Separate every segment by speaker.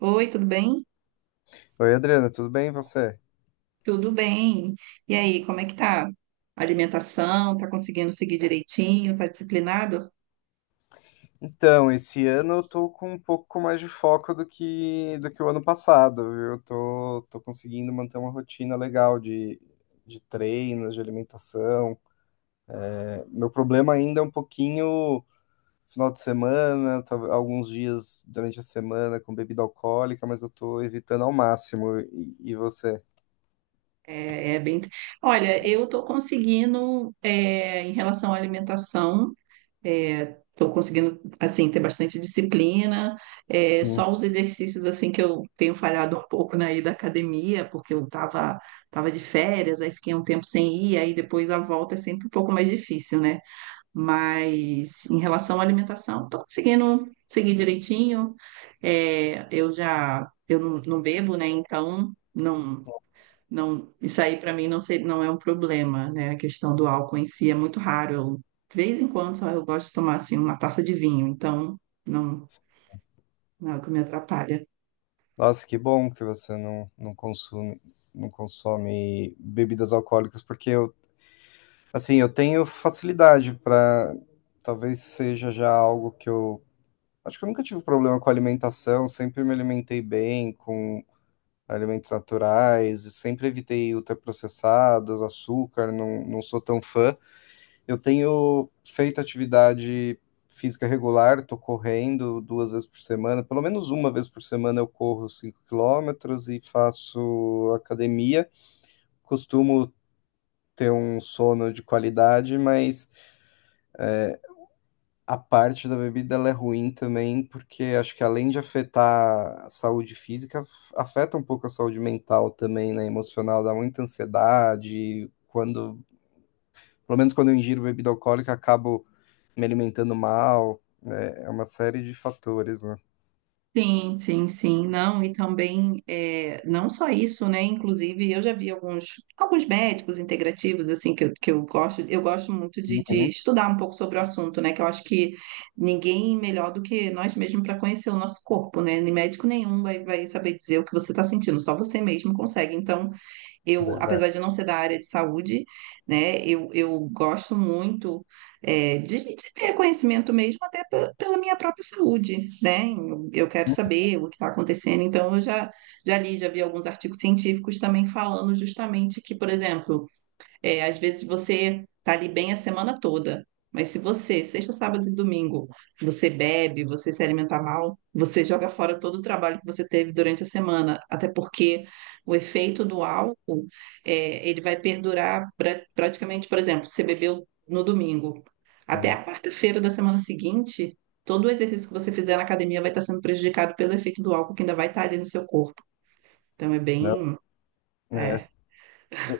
Speaker 1: Oi, tudo bem?
Speaker 2: Oi, Adriana, tudo bem e você?
Speaker 1: Tudo bem. E aí, como é que tá? Alimentação, tá conseguindo seguir direitinho, tá disciplinado?
Speaker 2: Então, esse ano eu tô com um pouco mais de foco do que o ano passado, viu? Eu tô conseguindo manter uma rotina legal de treinos, de alimentação. Meu problema ainda é um pouquinho final de semana, alguns dias durante a semana com bebida alcoólica, mas eu tô evitando ao máximo. E você?
Speaker 1: É bem. Olha, eu tô conseguindo, em relação à alimentação, é, tô conseguindo, assim, ter bastante disciplina. É,
Speaker 2: Hum.
Speaker 1: só os exercícios, assim, que eu tenho falhado um pouco na ida à academia, porque eu tava de férias, aí fiquei um tempo sem ir, aí depois a volta é sempre um pouco mais difícil, né? Mas em relação à alimentação, estou conseguindo seguir direitinho. É, eu já eu não, não bebo, né? Então não isso aí para mim não ser, não é um problema, né? A questão do álcool em si é muito raro. Eu, de vez em quando só eu gosto de tomar assim uma taça de vinho, então não não é o que me atrapalha.
Speaker 2: Nossa, que bom que você não consome, não consome bebidas alcoólicas, porque eu. Assim, eu tenho facilidade para. Talvez seja já algo que eu. Acho que eu nunca tive problema com alimentação, sempre me alimentei bem, com alimentos naturais, sempre evitei ultraprocessados, açúcar, não sou tão fã. Eu tenho feito atividade física regular, tô correndo duas vezes por semana, pelo menos uma vez por semana eu corro 5 quilômetros e faço academia. Costumo ter um sono de qualidade, mas a parte da bebida ela é ruim também, porque acho que além de afetar a saúde física, afeta um pouco a saúde mental também, né? Emocional, dá muita ansiedade. Quando, pelo menos quando eu ingiro bebida alcoólica, acabo me alimentando mal. É, é uma série de fatores, né?
Speaker 1: Sim, sim, sim, não, e também, é, não só isso, né, inclusive eu já vi alguns médicos integrativos, assim, que eu gosto muito de
Speaker 2: Uhum,
Speaker 1: estudar um pouco sobre o assunto, né, que eu acho que ninguém melhor do que nós mesmos para conhecer o nosso corpo, né, nem médico nenhum vai saber dizer o que você está sentindo, só você mesmo consegue, então eu,
Speaker 2: verdade.
Speaker 1: apesar de não ser da área de saúde, né, eu gosto muito de ter conhecimento mesmo até pela minha própria saúde, né? Eu quero saber o que está acontecendo, então já li, já vi alguns artigos científicos também falando justamente que, por exemplo, é, às vezes você tá ali bem a semana toda, mas se você, sexta, sábado e domingo, você bebe, você se alimenta mal, você joga fora todo o trabalho que você teve durante a semana, até porque o efeito do álcool, é, ele vai perdurar praticamente, por exemplo, você bebeu no domingo, até
Speaker 2: Hum.
Speaker 1: a quarta-feira da semana seguinte, todo o exercício que você fizer na academia vai estar sendo prejudicado pelo efeito do álcool que ainda vai estar ali no seu corpo. Então é
Speaker 2: Nossa,
Speaker 1: bem,
Speaker 2: é,
Speaker 1: é,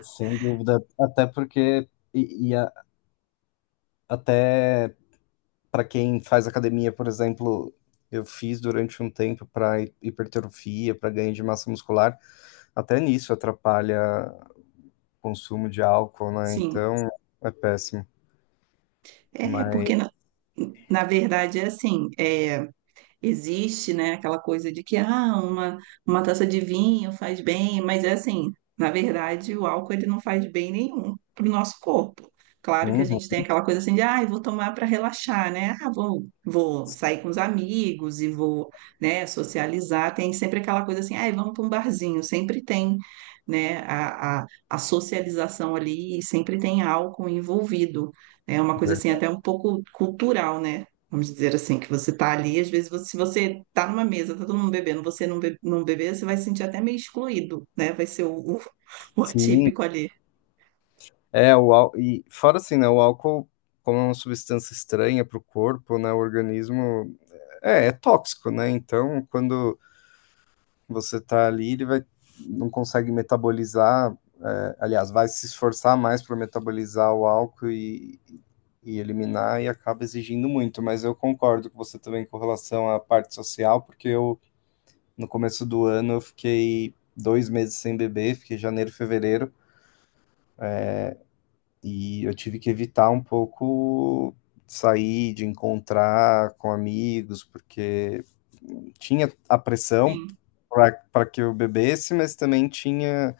Speaker 2: sem dúvida. Até porque, e, e a- até. Para quem faz academia, por exemplo, eu fiz durante um tempo para hipertrofia, para ganho de massa muscular, até nisso atrapalha o consumo de álcool, né?
Speaker 1: sim.
Speaker 2: Então é péssimo.
Speaker 1: É,
Speaker 2: Mas,
Speaker 1: porque na verdade é assim, é, existe, né, aquela coisa de que ah, uma taça de vinho faz bem, mas é assim, na verdade, o álcool ele não faz bem nenhum para o nosso corpo. Claro que a gente
Speaker 2: uhum,
Speaker 1: tem aquela coisa assim de, ah, eu vou tomar para relaxar, né? Ah, vou sair com os amigos e vou, né, socializar. Tem sempre aquela coisa assim, ah, vamos para um barzinho. Sempre tem, né, a socialização ali e sempre tem álcool envolvido. É uma coisa assim
Speaker 2: verdade.
Speaker 1: até um pouco cultural, né? Vamos dizer assim, que você tá ali, às vezes, se você tá numa mesa, tá todo mundo bebendo, você não, be não beber, você vai se sentir até meio excluído, né? Vai ser o
Speaker 2: Sim,
Speaker 1: atípico ali.
Speaker 2: é o álcool. E fora assim, né? O álcool, como é uma substância estranha para o corpo, né? O organismo é, é tóxico, né? Então, quando você tá ali, ele vai, não consegue metabolizar, é, aliás, vai se esforçar mais para metabolizar o álcool e eliminar e acaba exigindo muito. Mas eu concordo com você também com relação à parte social, porque eu, no começo do ano, eu fiquei dois meses sem beber, fiquei janeiro, fevereiro, e eu tive que evitar um pouco sair, de encontrar com amigos, porque tinha a pressão
Speaker 1: Sim.
Speaker 2: para que eu bebesse, mas também tinha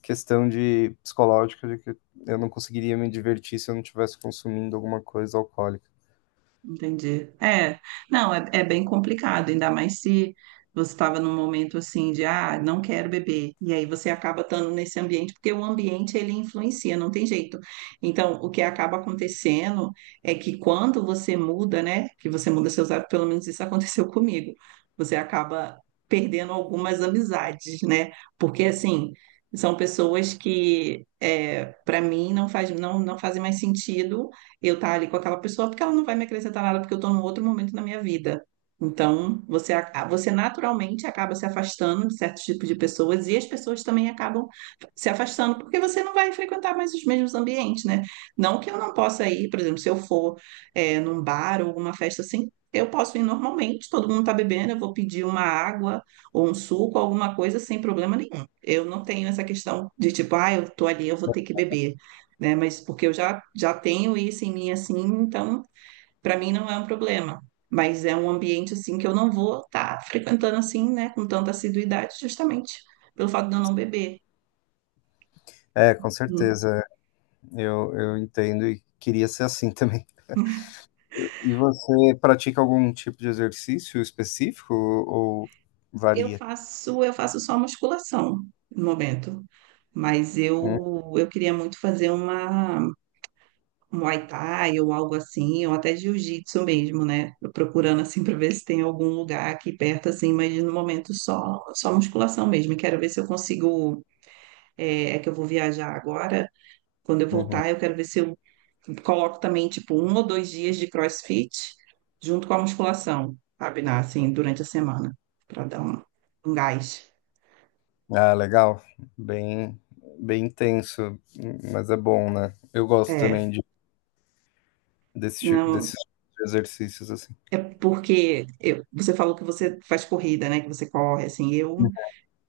Speaker 2: questão de psicológica de que eu não conseguiria me divertir se eu não estivesse consumindo alguma coisa alcoólica.
Speaker 1: Entendi. É, não, é bem complicado, ainda mais se você estava num momento assim de, ah, não quero beber, e aí você acaba estando nesse ambiente, porque o ambiente ele influencia, não tem jeito. Então, o que acaba acontecendo é que quando você muda, né, que você muda seus hábitos, pelo menos isso aconteceu comigo, você acaba perdendo algumas amizades, né, porque assim. São pessoas que, é, para mim, não faz, não fazem mais sentido eu estar ali com aquela pessoa, porque ela não vai me acrescentar nada, porque eu estou num outro momento na minha vida. Então, você naturalmente acaba se afastando de certos tipos de pessoas e as pessoas também acabam se afastando, porque você não vai frequentar mais os mesmos ambientes, né? Não que eu não possa ir, por exemplo, se eu for, é, num bar ou alguma festa assim, eu posso ir normalmente, todo mundo está bebendo, eu vou pedir uma água ou um suco, alguma coisa, sem problema nenhum. Eu não tenho essa questão de tipo, ah, eu tô ali, eu vou ter que beber né? Mas porque já tenho isso em mim assim, então para mim não é um problema. Mas é um ambiente assim que eu não vou estar frequentando assim, né, com tanta assiduidade, justamente pelo fato de eu não beber.
Speaker 2: É, com
Speaker 1: Hum.
Speaker 2: certeza. Eu entendo e queria ser assim também. E você pratica algum tipo de exercício específico ou varia?
Speaker 1: Eu faço só musculação no momento, mas
Speaker 2: Hum,
Speaker 1: eu queria muito fazer uma um Muay Thai ou algo assim, ou até jiu-jitsu mesmo, né? Tô procurando assim para ver se tem algum lugar aqui perto assim, mas no momento só musculação mesmo. E quero ver se eu consigo é que eu vou viajar agora. Quando eu
Speaker 2: Uhum.
Speaker 1: voltar, eu quero ver se eu coloco também, tipo, um ou dois dias de CrossFit junto com a musculação, sabe? Assim, durante a semana, para dar um gás.
Speaker 2: Ah, legal. Bem, bem intenso, mas é bom, né? Eu gosto também
Speaker 1: É,
Speaker 2: de, desse tipo,
Speaker 1: não,
Speaker 2: desses exercícios assim.
Speaker 1: é porque você falou que você faz corrida, né? Que você corre, assim, eu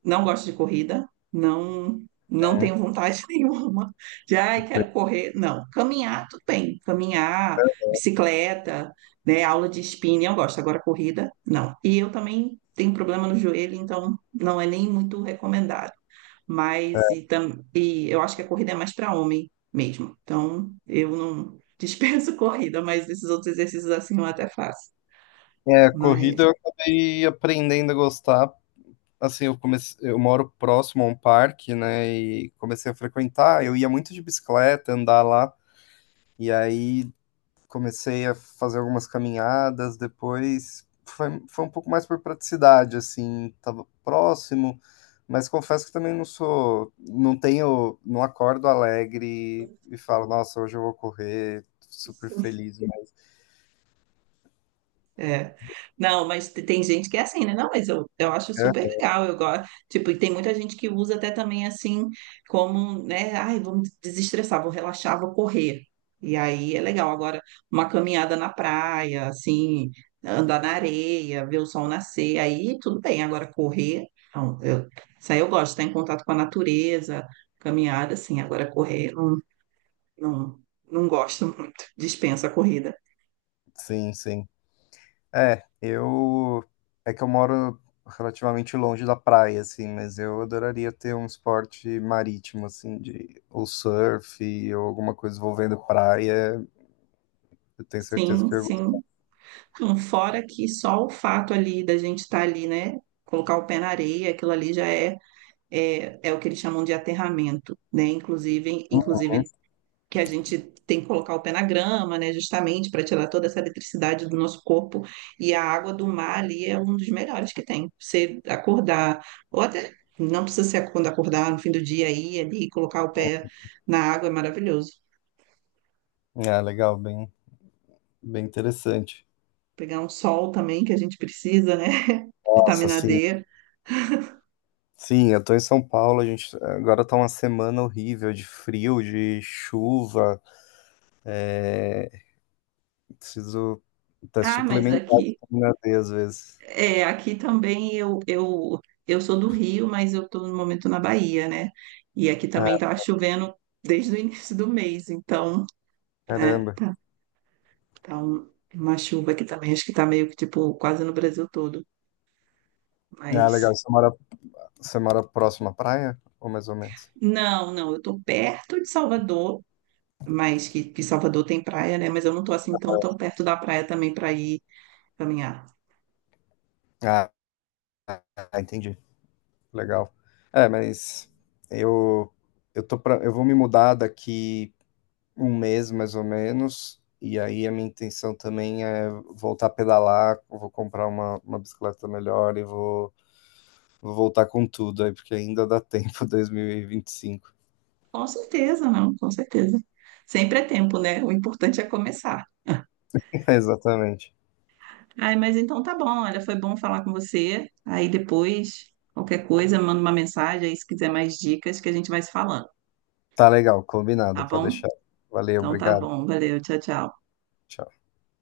Speaker 1: não gosto de corrida, não
Speaker 2: Uhum.
Speaker 1: tenho vontade nenhuma de, ai, quero correr. Não, caminhar, tudo bem. Caminhar, bicicleta, né, aula de spinning, eu gosto. Agora, corrida, não. E eu também tenho problema no joelho, então não é nem muito recomendado. Mas, e eu acho que a corrida é mais para homem mesmo. Então, eu não dispenso corrida, mas esses outros exercícios assim eu até faço.
Speaker 2: É, corrida
Speaker 1: Mas.
Speaker 2: eu acabei aprendendo a gostar assim, eu comecei, eu moro próximo a um parque, né, e comecei a frequentar, eu ia muito de bicicleta, andar lá, e aí comecei a fazer algumas caminhadas, depois foi, foi um pouco mais por praticidade, assim, tava próximo, mas confesso que também não sou, não tenho, não acordo alegre e falo, nossa, hoje eu vou correr, super feliz, né?
Speaker 1: É. Não, mas tem gente que é assim, né? Não, mas eu acho super legal, eu gosto. Tipo, e tem muita gente que usa até também assim, como, né? Ai, vamos desestressar, vou relaxar, vou correr. E aí é legal. Agora, uma caminhada na praia, assim, andar na areia, ver o sol nascer, aí tudo bem. Agora, correr, não, eu, isso aí eu gosto, estar em contato com a natureza, caminhada, assim. Agora, correr, não, não gosto muito, dispensa a corrida.
Speaker 2: Sim, sim. É, eu. É que eu moro relativamente longe da praia, assim, mas eu adoraria ter um esporte marítimo, assim, de ou surf ou alguma coisa envolvendo praia. Eu tenho certeza
Speaker 1: Sim,
Speaker 2: que eu gosto.
Speaker 1: sim. Fora que só o fato ali da gente estar ali, né? Colocar o pé na areia, aquilo ali já é, é o que eles chamam de aterramento, né? Inclusive que a gente tem que colocar o pé na grama, né? Justamente para tirar toda essa eletricidade do nosso corpo. E a água do mar ali é um dos melhores que tem. Você acordar, ou até não precisa ser quando acordar no fim do dia aí, ali, e colocar o pé na água é maravilhoso.
Speaker 2: Ah, legal, bem, bem interessante.
Speaker 1: Pegar um sol também que a gente precisa, né?
Speaker 2: Nossa,
Speaker 1: Vitamina
Speaker 2: sim.
Speaker 1: D.
Speaker 2: Sim, eu tô em São Paulo, a gente agora tá uma semana horrível de frio, de chuva. É, preciso até
Speaker 1: Ah, mas
Speaker 2: suplementar a
Speaker 1: aqui.
Speaker 2: vitamina D às vezes.
Speaker 1: É, aqui também eu sou do Rio, mas eu estou no momento na Bahia, né? E aqui
Speaker 2: Ah,
Speaker 1: também estava chovendo desde o início do mês, então, né?
Speaker 2: caramba.
Speaker 1: Tá, tá uma chuva aqui também, acho que tá meio que tipo quase no Brasil todo.
Speaker 2: Ah, legal,
Speaker 1: Mas
Speaker 2: você mora. Você mora próximo à praia? Ou mais ou menos?
Speaker 1: não, não, eu estou perto de Salvador, mas que Salvador tem praia, né? Mas eu não estou assim tão perto da praia também para ir caminhar.
Speaker 2: Ah, ah, entendi. Legal. É, mas eu. Eu vou me mudar daqui um mês mais ou menos, e aí a minha intenção também é voltar a pedalar, eu vou comprar uma bicicleta melhor e vou, vou voltar com tudo aí, porque ainda dá tempo, 2025.
Speaker 1: Com certeza, não, com certeza. Sempre é tempo, né? O importante é começar.
Speaker 2: Exatamente.
Speaker 1: Ai, mas então tá bom, olha, foi bom falar com você. Aí depois, qualquer coisa, manda uma mensagem aí se quiser mais dicas que a gente vai se falando,
Speaker 2: Tá legal,
Speaker 1: tá
Speaker 2: combinado, pode
Speaker 1: bom?
Speaker 2: deixar. Valeu,
Speaker 1: Então tá
Speaker 2: obrigado.
Speaker 1: bom, valeu, tchau, tchau.
Speaker 2: Tchau.